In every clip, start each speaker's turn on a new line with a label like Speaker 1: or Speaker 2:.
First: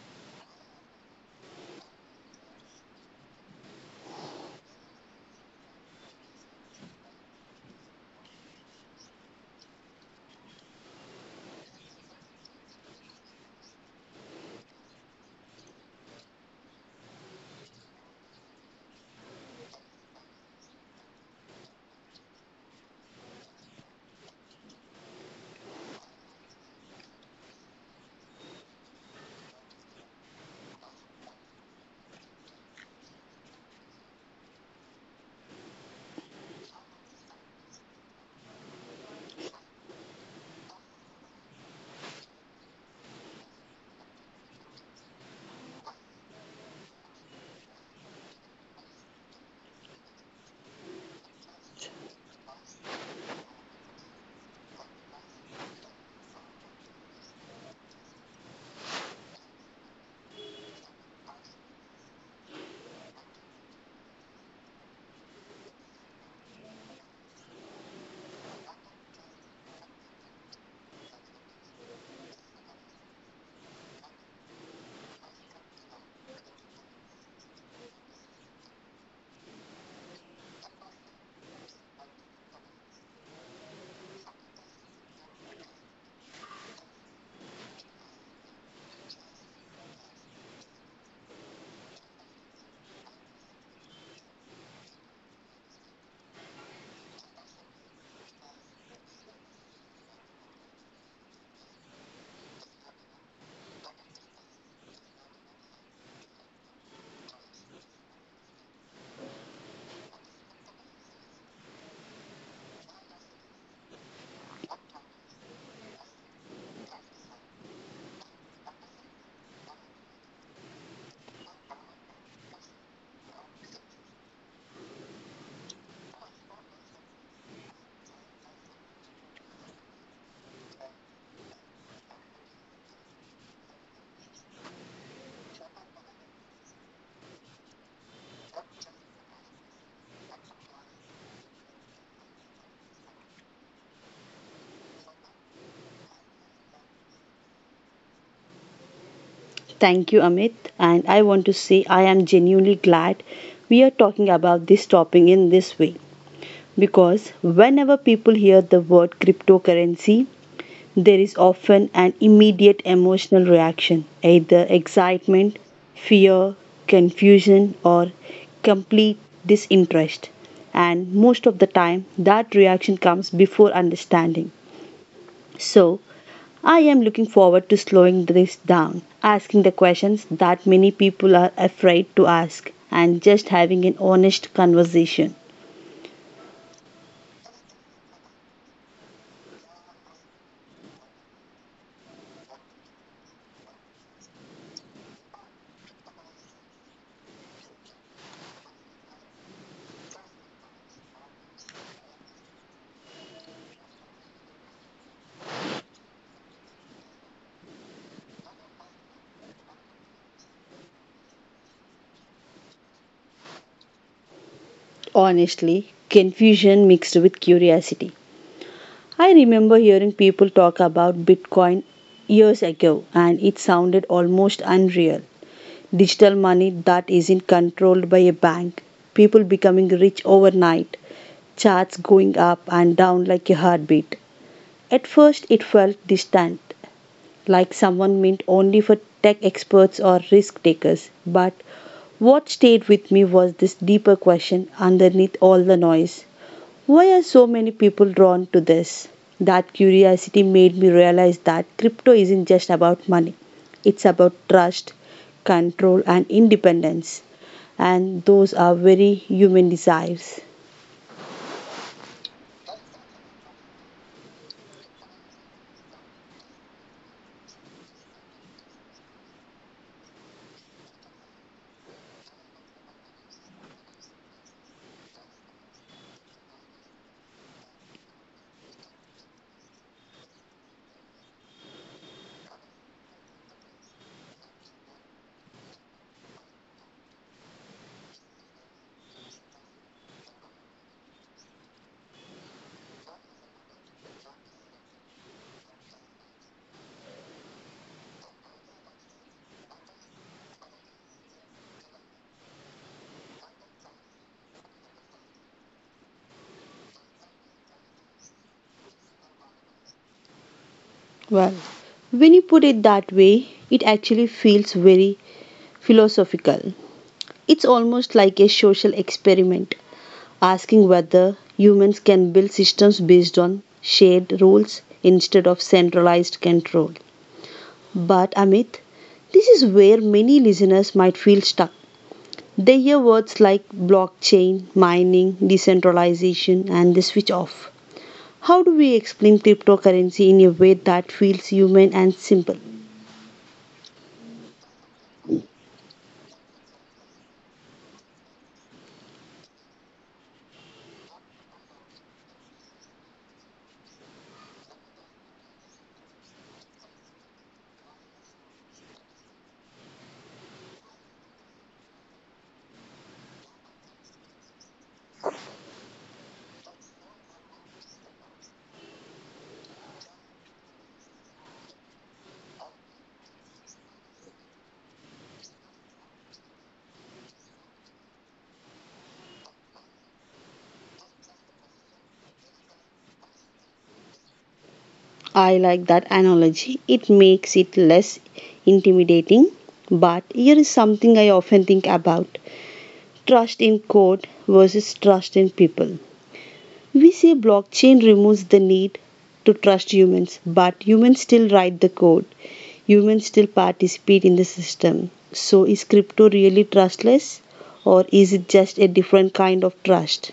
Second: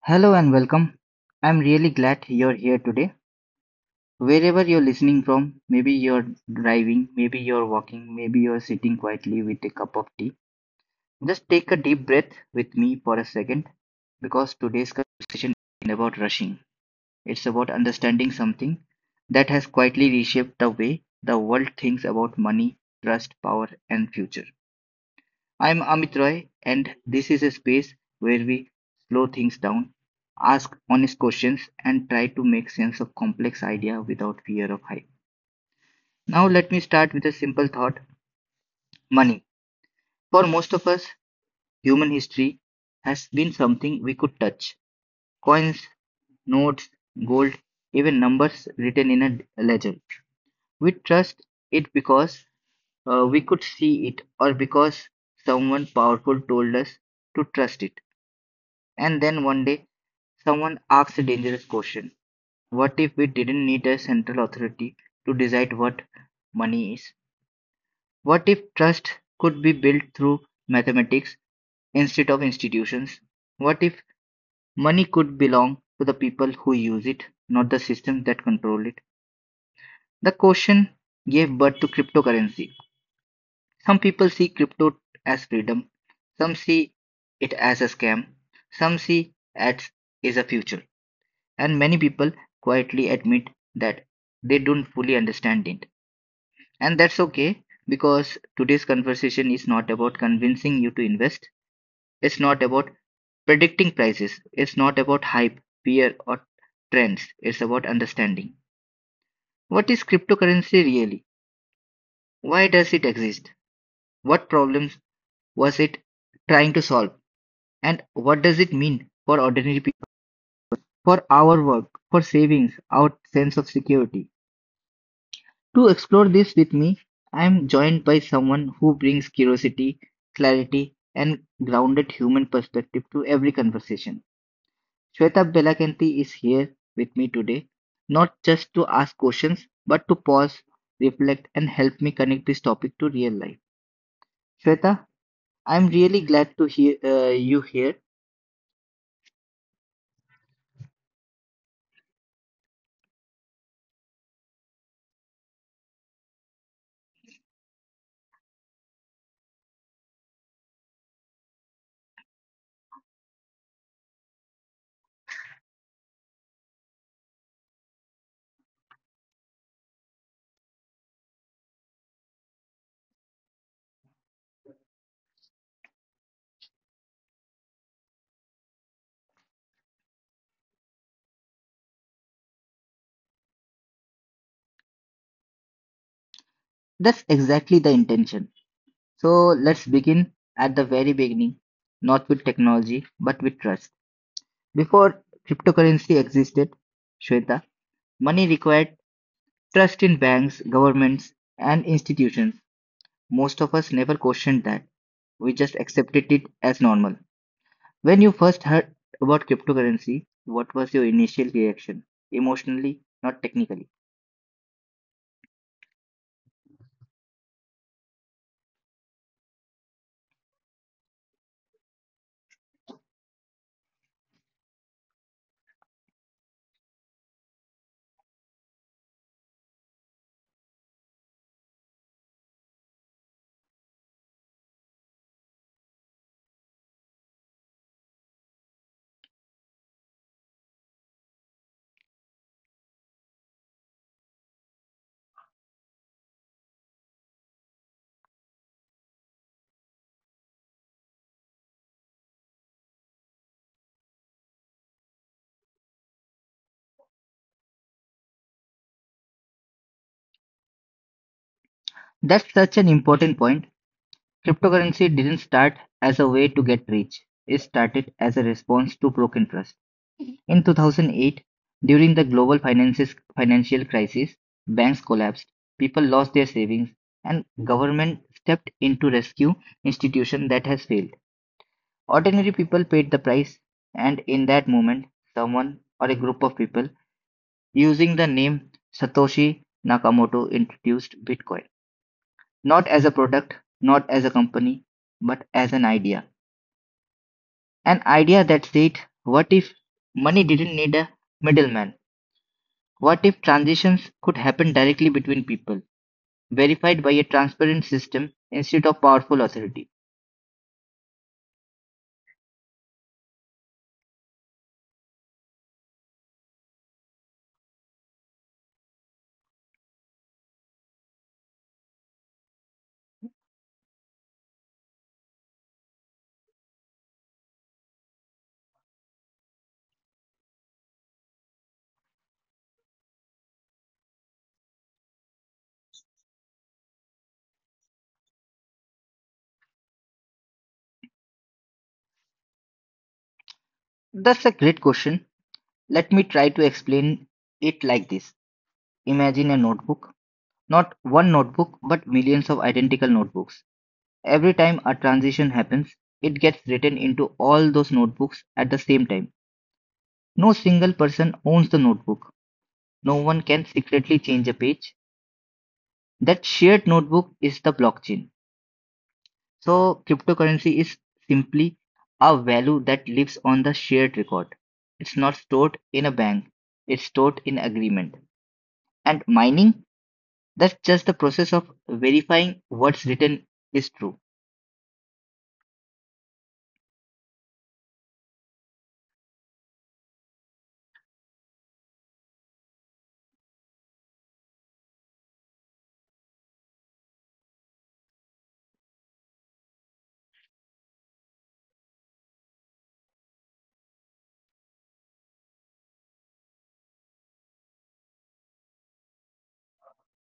Speaker 1: Hello and welcome. I'm really glad you're here today. Wherever you're listening from, maybe you're driving, maybe you're walking, maybe you're sitting quietly with a cup of tea. Just take a deep breath with me for a second because today's conversation isn't about rushing. It's about understanding something that has quietly reshaped the way the world thinks about money, trust, power, and future. I'm Amit Roy, and this is a space where we slow things down, ask honest questions, and try to make sense of complex idea without fear of hype. Now, let me start with a simple thought money. For most of us, human history has been something we could touch coins, notes, gold, even numbers written in a ledger. We trust it because we could see it or because someone powerful told us to trust it. And then one day, someone asks a dangerous question. What if we didn't need a central authority to decide what money is? What if trust could be built through mathematics instead of institutions? What if money could belong to the people who use it, not the systems that control it? The question gave birth to cryptocurrency. Some people see crypto as freedom, some see it as a scam, some see it as a future. And many people quietly admit that they don't fully understand it, and that's okay because today's conversation is not about convincing you to invest. It's not about predicting prices. It's not about hype, fear, or trends. It's about understanding what is cryptocurrency really, why does it exist, what problems was it trying to solve, and what does it mean for ordinary people, for our work, for savings, our sense of security. To explore this with me, I am joined by someone who brings curiosity, clarity, and grounded human perspective to every conversation. Shweta Belakanti is here with me today, not just to ask questions, but to pause, reflect, and help me connect this topic to real life. Shweta, I'm really glad to hear you here.
Speaker 2: Thank you, Amit. And I want to say I am genuinely glad we are talking about this topic in this way because whenever people hear the word cryptocurrency, there is often an immediate emotional reaction, either excitement, fear, confusion, or complete disinterest. And most of the time, that reaction comes before understanding. So, I am looking forward to slowing this down, asking the questions that many people are afraid to ask, and just having an honest conversation.
Speaker 1: That's exactly the intention. So let's begin at the very beginning, not with technology, but with trust. Before cryptocurrency existed, Shweta, money required trust in banks, governments, and institutions. Most of us never questioned that. We just accepted it as normal. When you first heard about cryptocurrency, what was your initial reaction? Emotionally, not technically.
Speaker 2: Honestly, confusion mixed with curiosity. I remember hearing people talk about Bitcoin years ago, and it sounded almost unreal. Digital money that isn't controlled by a bank, people becoming rich overnight, charts going up and down like a heartbeat. At first, it felt distant, like someone meant only for tech experts or risk takers. But what stayed with me was this deeper question underneath all the noise: why are so many people drawn to this? That curiosity made me realize that crypto isn't just about money, it's about trust, control, and independence. And those are very human desires.
Speaker 1: That's such an important point. Cryptocurrency didn't start as a way to get rich. It started as a response to broken trust. In 2008, during the global financial crisis, banks collapsed, people lost their savings, and government stepped in to rescue institution that has failed. Ordinary people paid the price, and in that moment, someone or a group of people using the name Satoshi Nakamoto introduced Bitcoin, not as a product, not as a company, but as an idea. An idea that said, what if money didn't need a middleman? What if transitions could happen directly between people, verified by a transparent system instead of powerful authority?
Speaker 2: Well, when you put it that way, it actually feels very philosophical. It's almost like a social experiment, asking whether humans can build systems based on shared rules instead of centralized control. But Amit, this is where many listeners might feel stuck. They hear words like blockchain, mining, decentralization, and they switch off. How do we explain cryptocurrency in a way that feels human and simple?
Speaker 1: That's a great question. Let me try to explain it like this. Imagine a notebook, not one notebook, but millions of identical notebooks. Every time a transition happens, it gets written into all those notebooks at the same time. No single person owns the notebook. No one can secretly change a page. That shared notebook is the blockchain. So cryptocurrency is simply a value that lives on the shared record. It's not stored in a bank. It's stored in agreement. And mining, that's just the process of verifying what's written is true.
Speaker 2: I like that analogy. It makes it less intimidating. But here is something I often think about: trust in code versus trust in people. We say blockchain removes the need to trust humans, but humans still write the code, humans still participate in the system. So, is crypto really trustless, or is it just a different kind of trust?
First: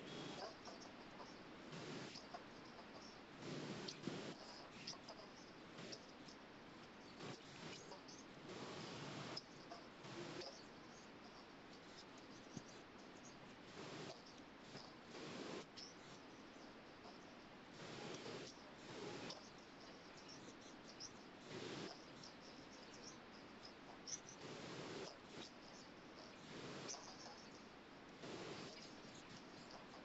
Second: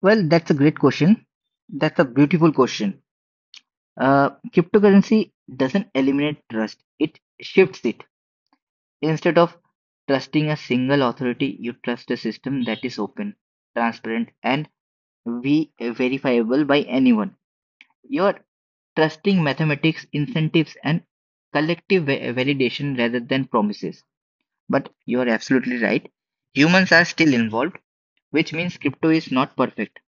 Speaker 1: Well, that's a great question. That's a beautiful question. Cryptocurrency doesn't eliminate trust. It shifts it. Instead of trusting a single authority, you trust a system that is open, transparent, and we verifiable by anyone. You're trusting mathematics, incentives, and collective validation rather than promises. But you're absolutely right. Humans are still involved, which means crypto is not perfect.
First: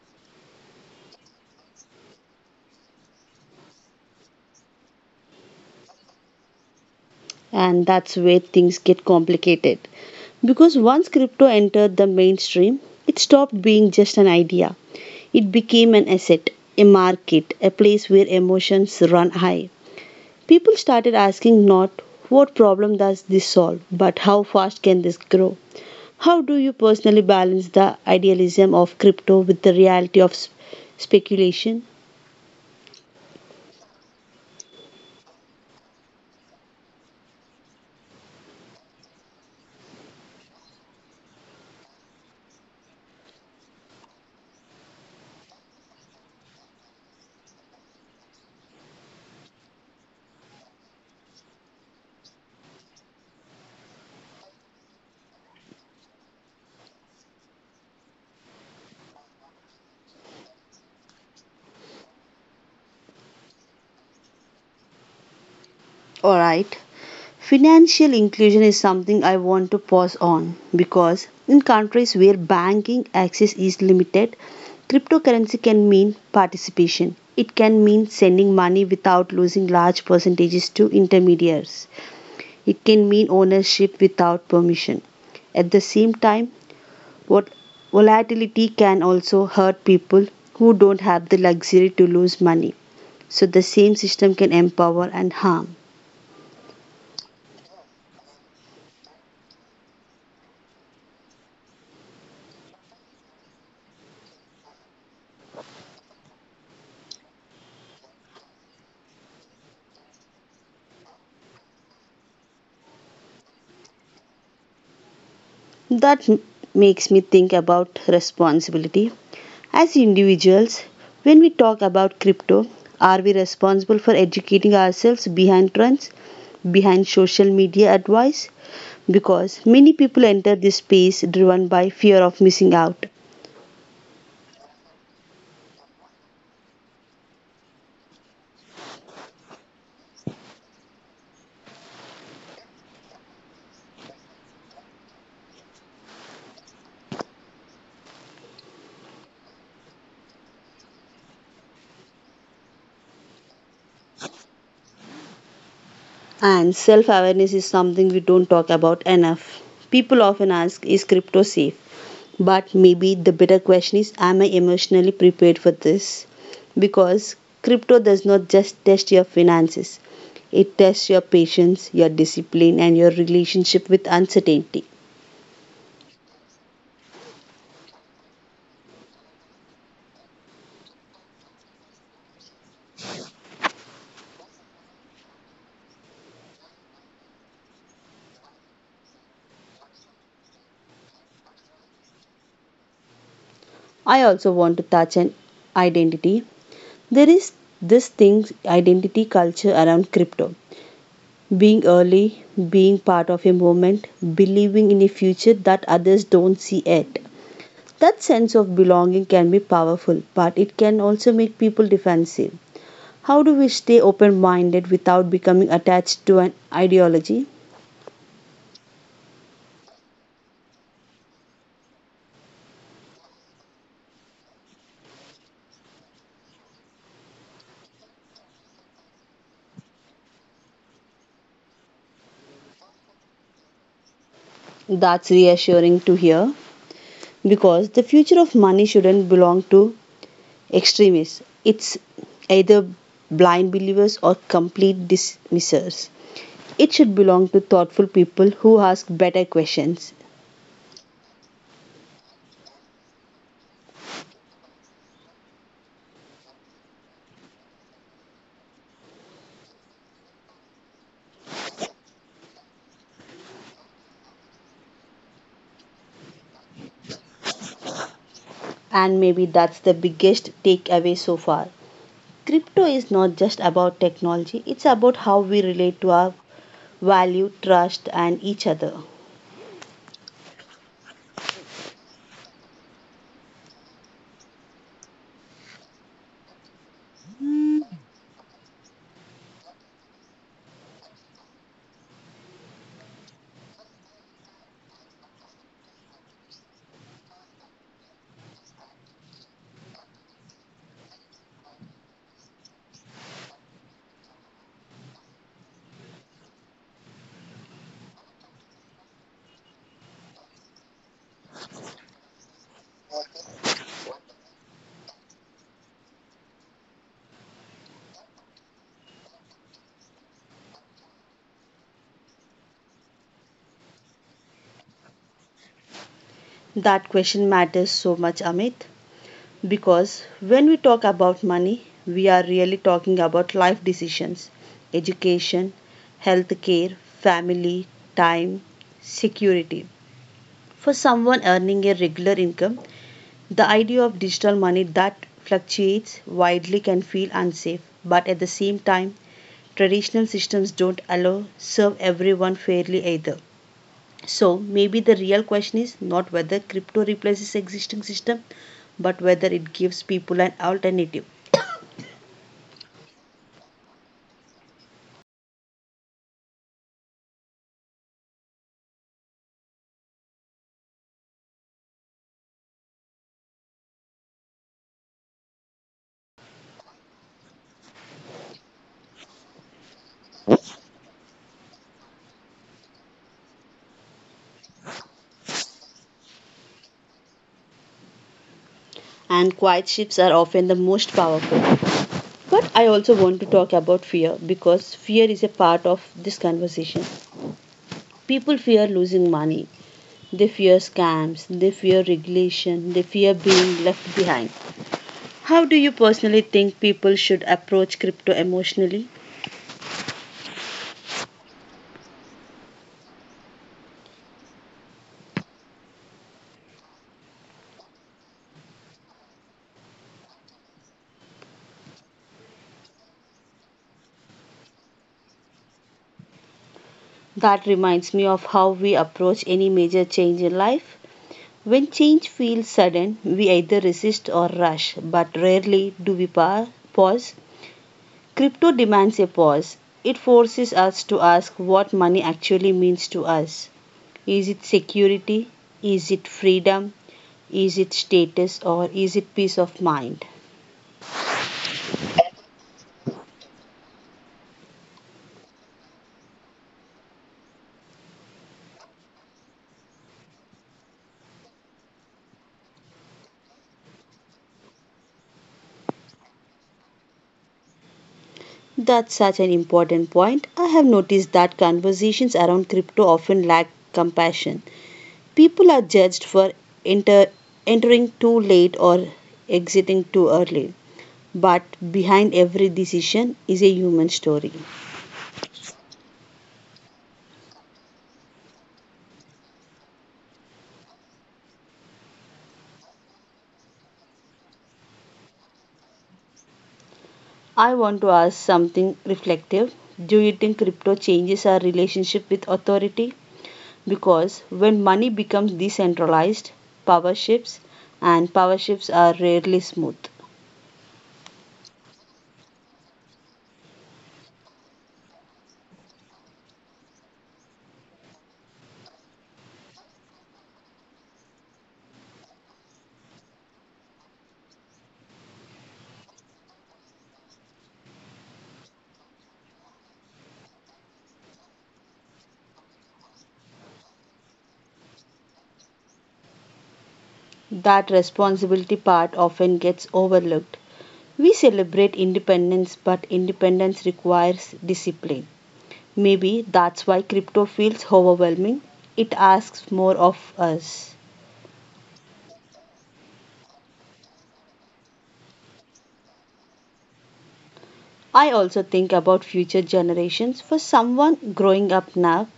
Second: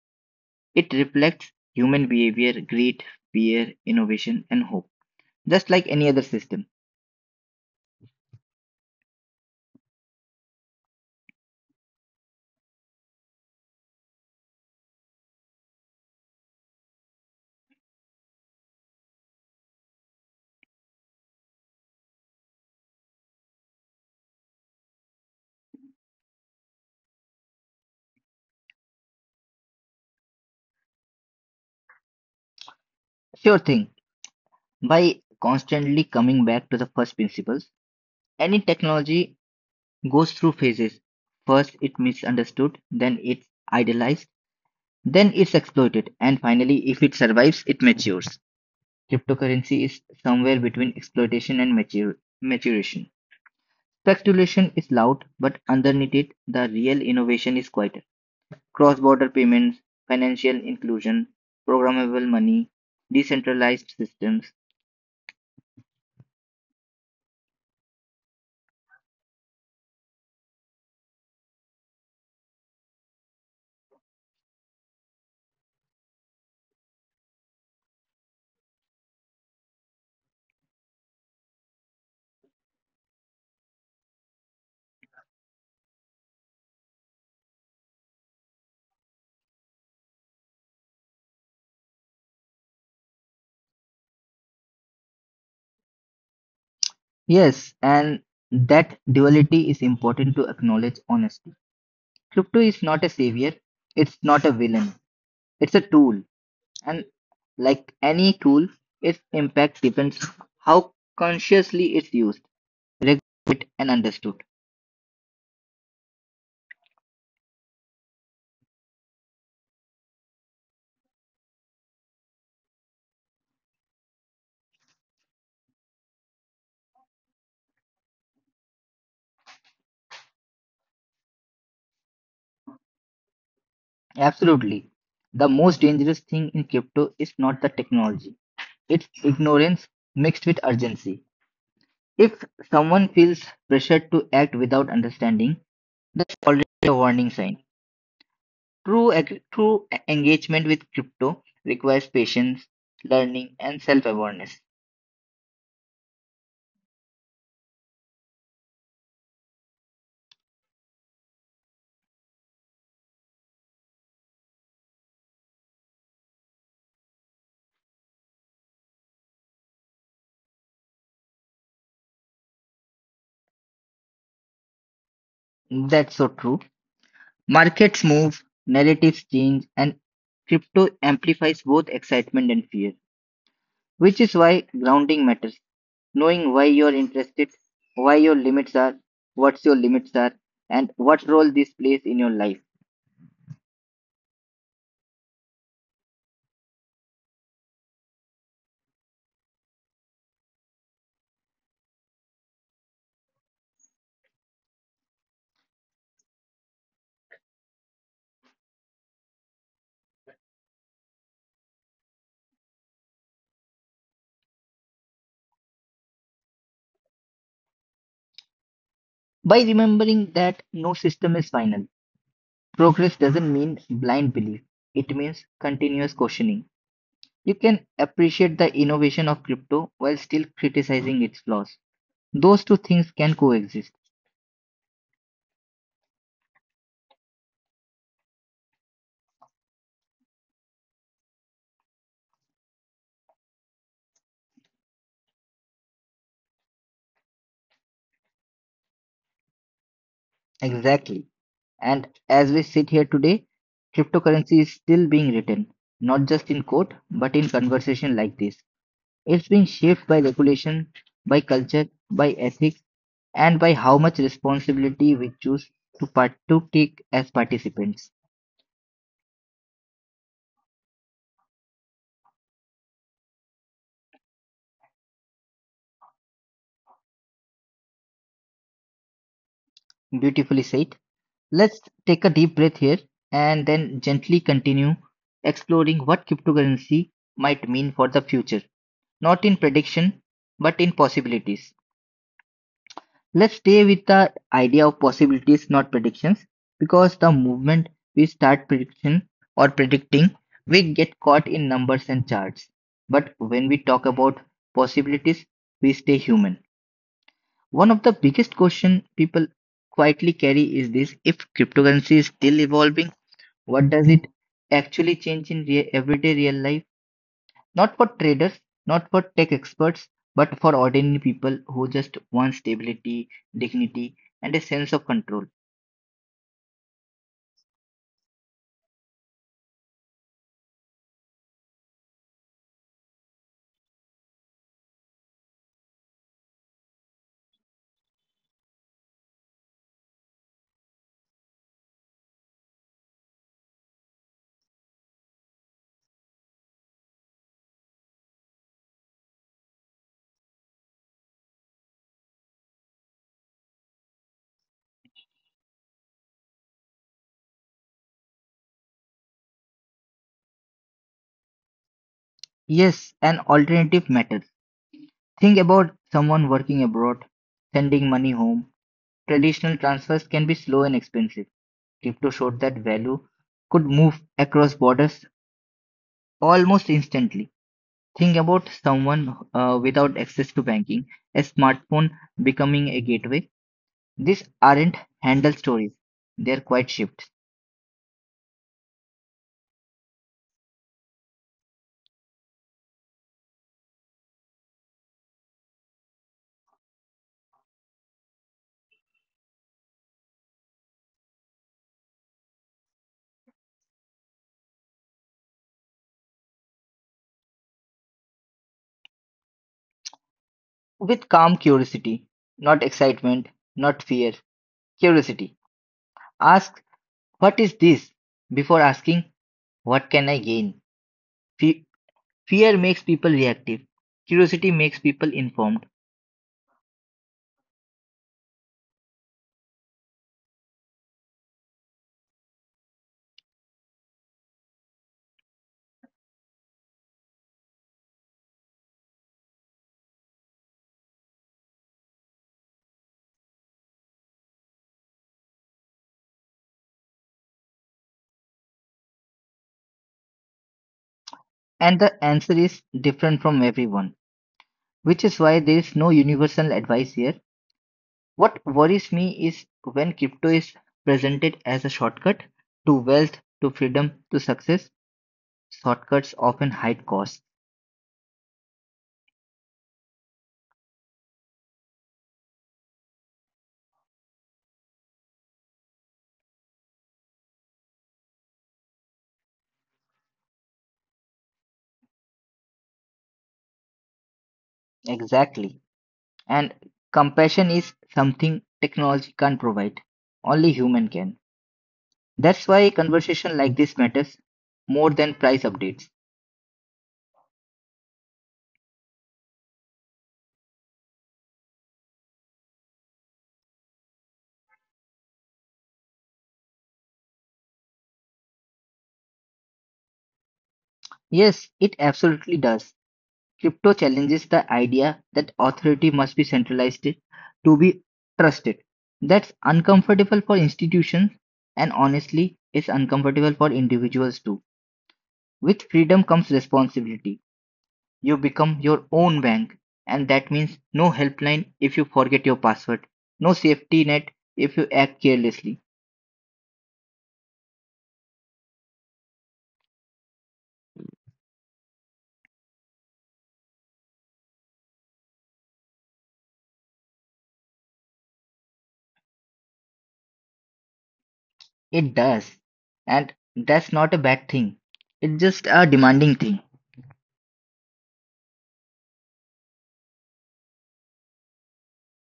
Speaker 1: It reflects human behavior, greed, fear, innovation, and hope, just like any other system.
Speaker 2: And that's where things get complicated. Because once crypto entered the mainstream, it stopped being just an idea. It became an asset, a market, a place where emotions run high. People started asking not what problem does this solve, but how fast can this grow? How do you personally balance the idealism of crypto with the reality of speculation?
Speaker 1: Sure thing. By constantly coming back to the first principles, any technology goes through phases. First, it's misunderstood, then it's idealized, then it's exploited, and finally, if it survives, it matures. Cryptocurrency is somewhere between exploitation and maturation. Speculation is loud, but underneath it, the real innovation is quieter. Cross border payments, financial inclusion, programmable money, decentralized systems.
Speaker 2: All right. Financial inclusion is something I want to pause on because in countries where banking access is limited, cryptocurrency can mean participation. It can mean sending money without losing large percentages to intermediaries. It can mean ownership without permission. At the same time, what volatility can also hurt people who don't have the luxury to lose money. So the same system can empower and harm.
Speaker 1: Yes, and that duality is important to acknowledge honestly. Crypto is not a savior, it's not a villain, it's a tool. And like any tool, its impact depends how consciously it's used, regulated, and understood.
Speaker 2: That m- Makes me think about responsibility. As individuals, when we talk about crypto, are we responsible for educating ourselves behind trends, behind social media advice? Because many people enter this space driven by fear of missing out.
Speaker 1: Absolutely. The most dangerous thing in crypto is not the technology, it's ignorance mixed with urgency. If someone feels pressured to act without understanding, that's already a warning sign. True, engagement with crypto requires patience, learning, and self awareness.
Speaker 2: And self awareness is something we don't talk about enough. People often ask, is crypto safe? But maybe the better question is, am I emotionally prepared for this? Because crypto does not just test your finances, it tests your patience, your discipline, and your relationship with uncertainty.
Speaker 1: That's so true. Markets move, narratives change, and crypto amplifies both excitement and fear, which is why grounding matters. Knowing why you're interested, why your limits are, what's your limits are, and what role this plays in your life.
Speaker 2: I also want to touch on identity. There is this thing identity culture around crypto. Being early, being part of a movement, believing in a future that others don't see yet. That sense of belonging can be powerful, but it can also make people defensive. How do we stay open minded without becoming attached to an ideology?
Speaker 1: By remembering that no system is final, progress doesn't mean blind belief, it means continuous questioning. You can appreciate the innovation of crypto while still criticizing its flaws. Those two things can coexist.
Speaker 2: That's reassuring to hear because the future of money shouldn't belong to extremists. It's either blind believers or complete dismissers. It should belong to thoughtful people who ask better questions.
Speaker 1: Exactly. And as we sit here today, cryptocurrency is still being written, not just in code, but in conversation like this. It's being shaped by regulation, by culture, by ethics, and by how much responsibility we choose to take as participants.
Speaker 2: And maybe that's the biggest takeaway so far. Crypto is not just about technology, it's about how we relate to our value, trust, and each other.
Speaker 1: Beautifully said. Let's take a deep breath here and then gently continue exploring what cryptocurrency might mean for the future, not in prediction, but in possibilities. Let's stay with the idea of possibilities, not predictions, because the moment we start prediction or predicting, we get caught in numbers and charts. But when we talk about possibilities, we stay human. One of the biggest question people quietly carry is this: if cryptocurrency is still evolving, what does it actually change in everyday real life? Not for traders, not for tech experts, but for ordinary people who just want stability, dignity, and a sense of control.
Speaker 2: That question matters so much, Amit, because when we talk about money, we are really talking about life decisions, education, health care, family, time, security. For someone earning a regular income, the idea of digital money that fluctuates widely can feel unsafe, but at the same time, traditional systems don't allow serve everyone fairly either. So maybe the real question is not whether crypto replaces existing system, but whether it gives people an alternative.
Speaker 1: Yes, an alternative matters. Think about someone working abroad, sending money home. Traditional transfers can be slow and expensive. Crypto showed that value could move across borders almost instantly. Think about someone without access to banking, a smartphone becoming a gateway. These aren't handle stories, they're quite shifts.
Speaker 2: And quiet shifts are often the most powerful. But I also want to talk about fear because fear is a part of this conversation. People fear losing money, they fear scams, they fear regulation, they fear being left behind. How do you personally think people should approach crypto emotionally?
Speaker 1: With calm curiosity, not excitement, not fear, curiosity. Ask, what is this? Before asking, what can I gain? Fe- Fear makes people reactive, curiosity makes people informed,
Speaker 2: That reminds me of how we approach any major change in life. When change feels sudden, we either resist or rush, but rarely do we pause. Crypto demands a pause. It forces us to ask what money actually means to us. Is it security? Is it freedom? Is it status? Or is it peace of mind?
Speaker 1: and the answer is different from everyone, which is why there is no universal advice here. What worries me is when crypto is presented as a shortcut to wealth, to freedom, to success, shortcuts often hide costs.
Speaker 2: That's such an important point. I have noticed that conversations around crypto often lack compassion. People are judged for enter, entering too late or exiting too early. But behind every decision is a human story.
Speaker 1: Exactly. And compassion is something technology can't provide. Only human can. That's why a conversation like this matters more than price updates.
Speaker 2: I want to ask something reflective. Do you think crypto changes our relationship with authority? Because when money becomes decentralized, power shifts, and power shifts are rarely smooth.
Speaker 1: Yes, it absolutely does. Crypto challenges the idea that authority must be centralized to be trusted. That's uncomfortable for institutions, and honestly, it's uncomfortable for individuals too. With freedom comes responsibility. You become your own bank, and that means no helpline if you forget your password, no safety net if you act carelessly.
Speaker 2: That responsibility part often gets overlooked. We celebrate independence, but independence requires discipline. Maybe that's why crypto feels overwhelming. It asks more of us.
Speaker 1: It does. And that's not a bad thing. It's just a demanding thing.
Speaker 2: I also think about future generations. For someone growing up now,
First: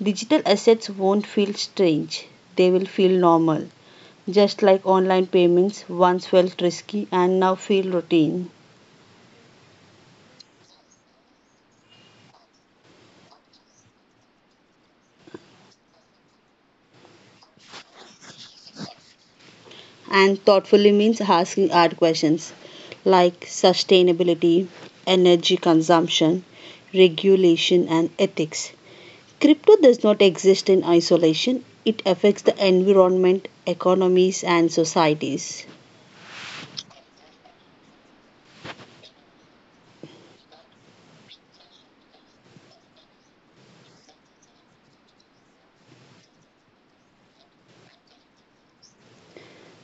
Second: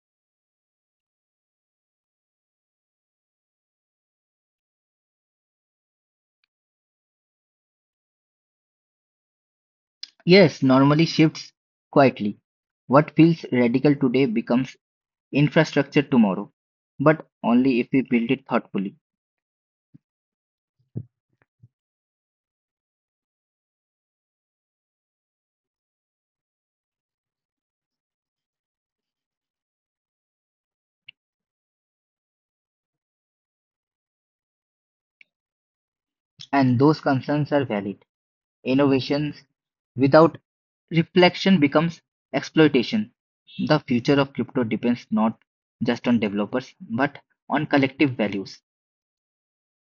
Speaker 2: digital assets won't feel strange, they will feel normal. Just like online payments once felt risky and now feel routine.
Speaker 1: Yes, normally shifts quietly. What feels radical today becomes infrastructure tomorrow, but only if we build it thoughtfully.
Speaker 2: And thoughtfully means asking hard questions like sustainability, energy consumption, regulation, and ethics. Crypto does not exist in isolation, it affects the environment, economies, and societies.
Speaker 1: And those concerns are valid. Innovations without reflection becomes exploitation. The future of crypto depends not just on developers but on collective values.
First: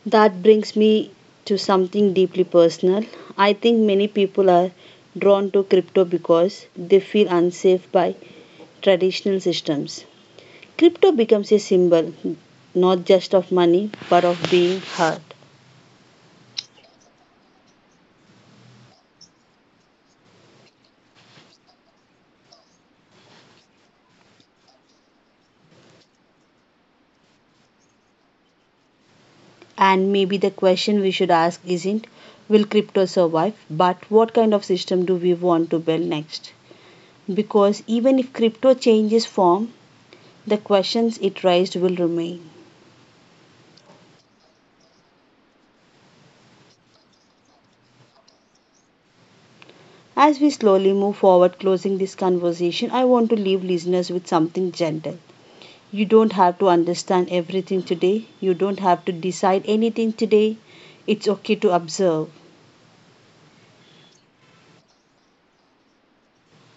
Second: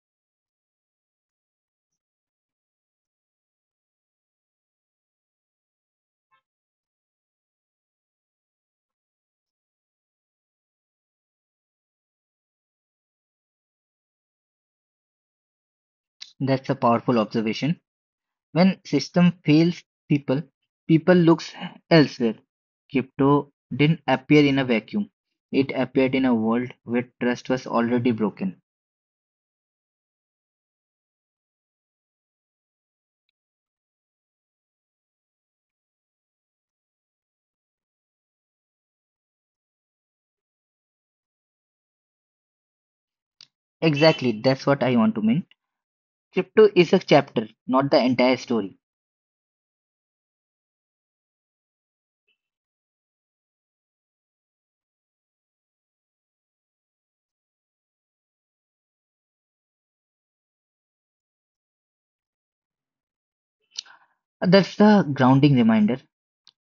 Speaker 2: That brings me to something deeply personal. I think many people are drawn to crypto because they feel unsafe by traditional systems. Crypto becomes a symbol not just of money but of being heard.
Speaker 1: That's a powerful observation. When system fails people, people looks elsewhere. Crypto didn't appear in a vacuum. It appeared in a world where trust was already broken.
Speaker 2: And maybe the question we should ask isn't will crypto survive, but what kind of system do we want to build next? Because even if crypto changes form, the questions it raised will remain.
Speaker 1: Exactly, that's what I want to mean. Crypto is a chapter, not the entire story.
Speaker 2: As we slowly move forward, closing this conversation, I want to leave listeners with something gentle. You don't have to understand everything today, you don't have to decide anything today. It's okay to observe.
Speaker 1: That's the grounding reminder.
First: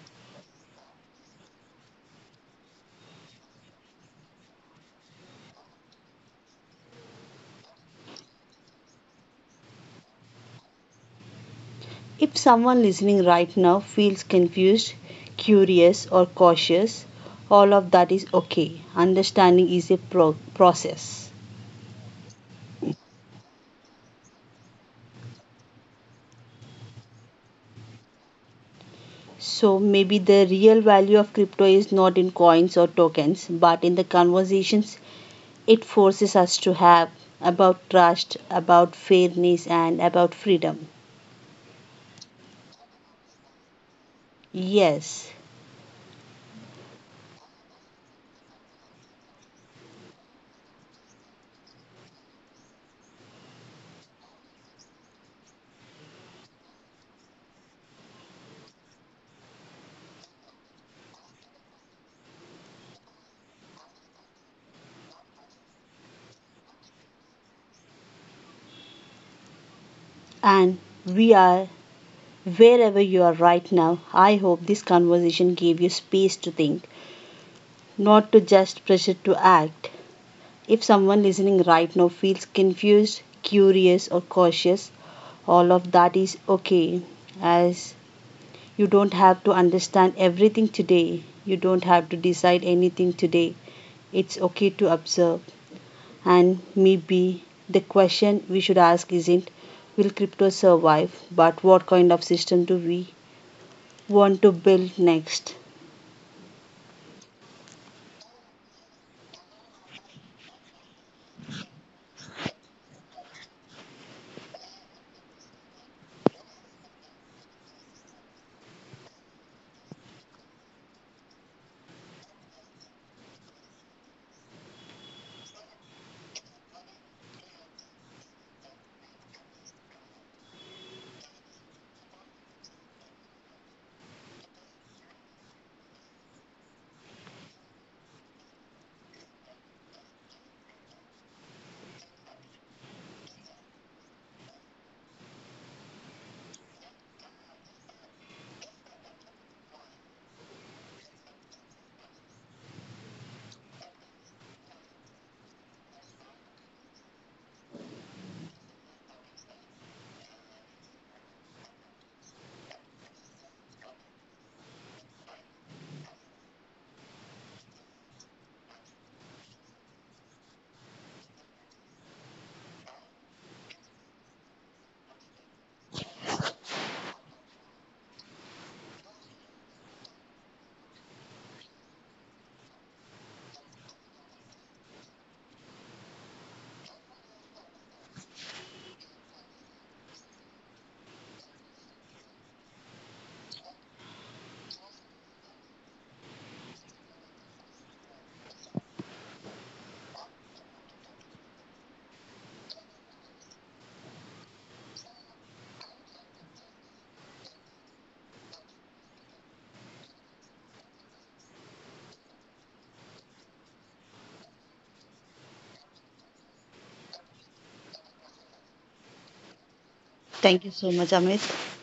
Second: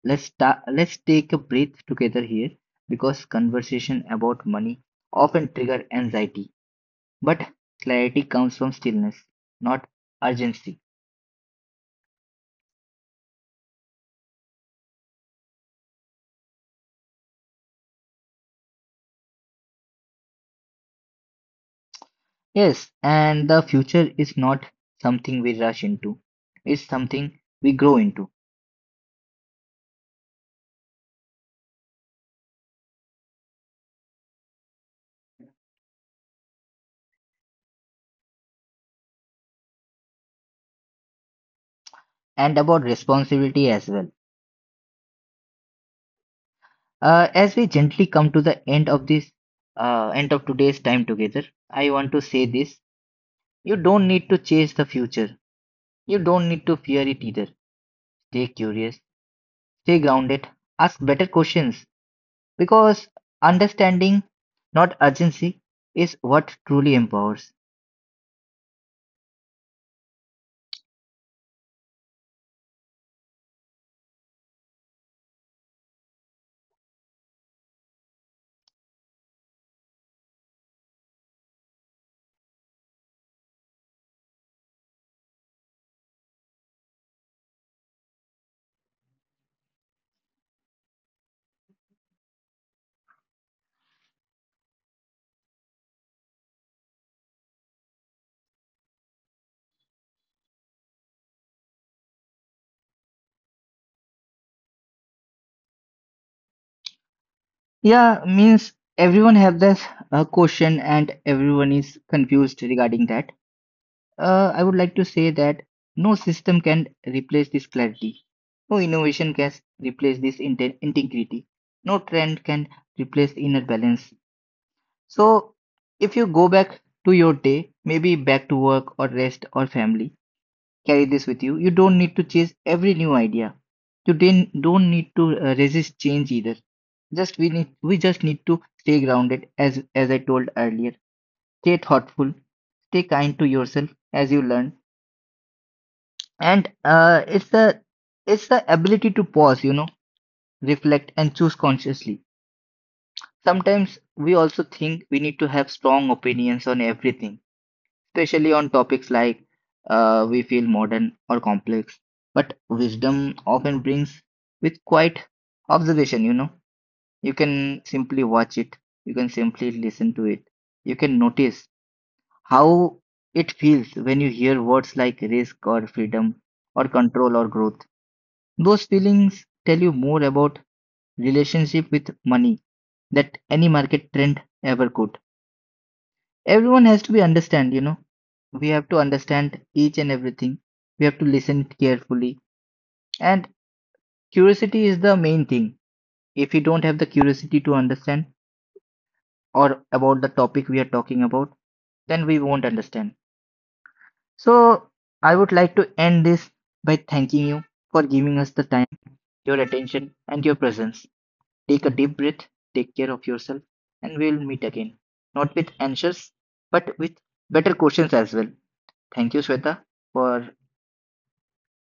Speaker 1: Let's take a breath together here because conversation about money often trigger anxiety, but clarity comes from stillness, not urgency.
Speaker 2: If someone listening right now feels confused, curious, or cautious, all of that is okay. Understanding is a process.
Speaker 1: Yes, and the future is not something we rush into. It's something we grow into.
Speaker 2: So maybe the real value of crypto is not in coins or tokens, but in the conversations it forces us to have about trust, about fairness, and about freedom.
Speaker 1: And about responsibility as well.
Speaker 2: Yes,
Speaker 1: As we gently come to the end of this end of today's time together, I want to say this. You don't need to chase the future. You don't need to fear it either. Stay curious, stay grounded, ask better questions because understanding, not urgency, is what truly empowers.
Speaker 2: and we are wherever you are right now. I hope this conversation gave you space to think, not to just pressure to act. If someone listening right now feels confused, curious, or cautious, all of that is okay, as you don't have to understand everything today. You don't have to decide anything today. It's okay to observe. And maybe the question we should ask isn't will crypto survive, but what kind of system do we want to build next?
Speaker 1: Yeah, means everyone have this question and everyone is confused regarding that. I would like to say that no system can replace this clarity. No innovation can replace this integrity. No trend can replace inner balance. So if you go back to your day, maybe back to work or rest or family, carry this with you. You don't need to chase every new idea. You didn't don't need to resist change either. Just we just need to stay grounded as I told earlier. Stay thoughtful, stay kind to yourself as you learn. And it's the ability to pause, reflect and choose consciously. Sometimes we also think we need to have strong opinions on everything, especially on topics like we feel modern or complex. But wisdom often brings with quite observation, you know. You can simply watch it, you can simply listen to it, you can notice how it feels when you hear words like risk or freedom or control or growth. Those feelings tell you more about relationship with money that any market trend ever could. Everyone has to be understand. We have to understand each and everything, we have to listen carefully, and curiosity is the main thing. If we don't have the curiosity to understand or about the topic we are talking about, then we won't understand. So I would like to end this by thanking you for giving us the time, your attention and your presence. Take a deep breath, take care of yourself, and we'll meet again, not with answers, but with better questions as well. Thank you, Shweta, for
Speaker 2: Thank you so much, Amit.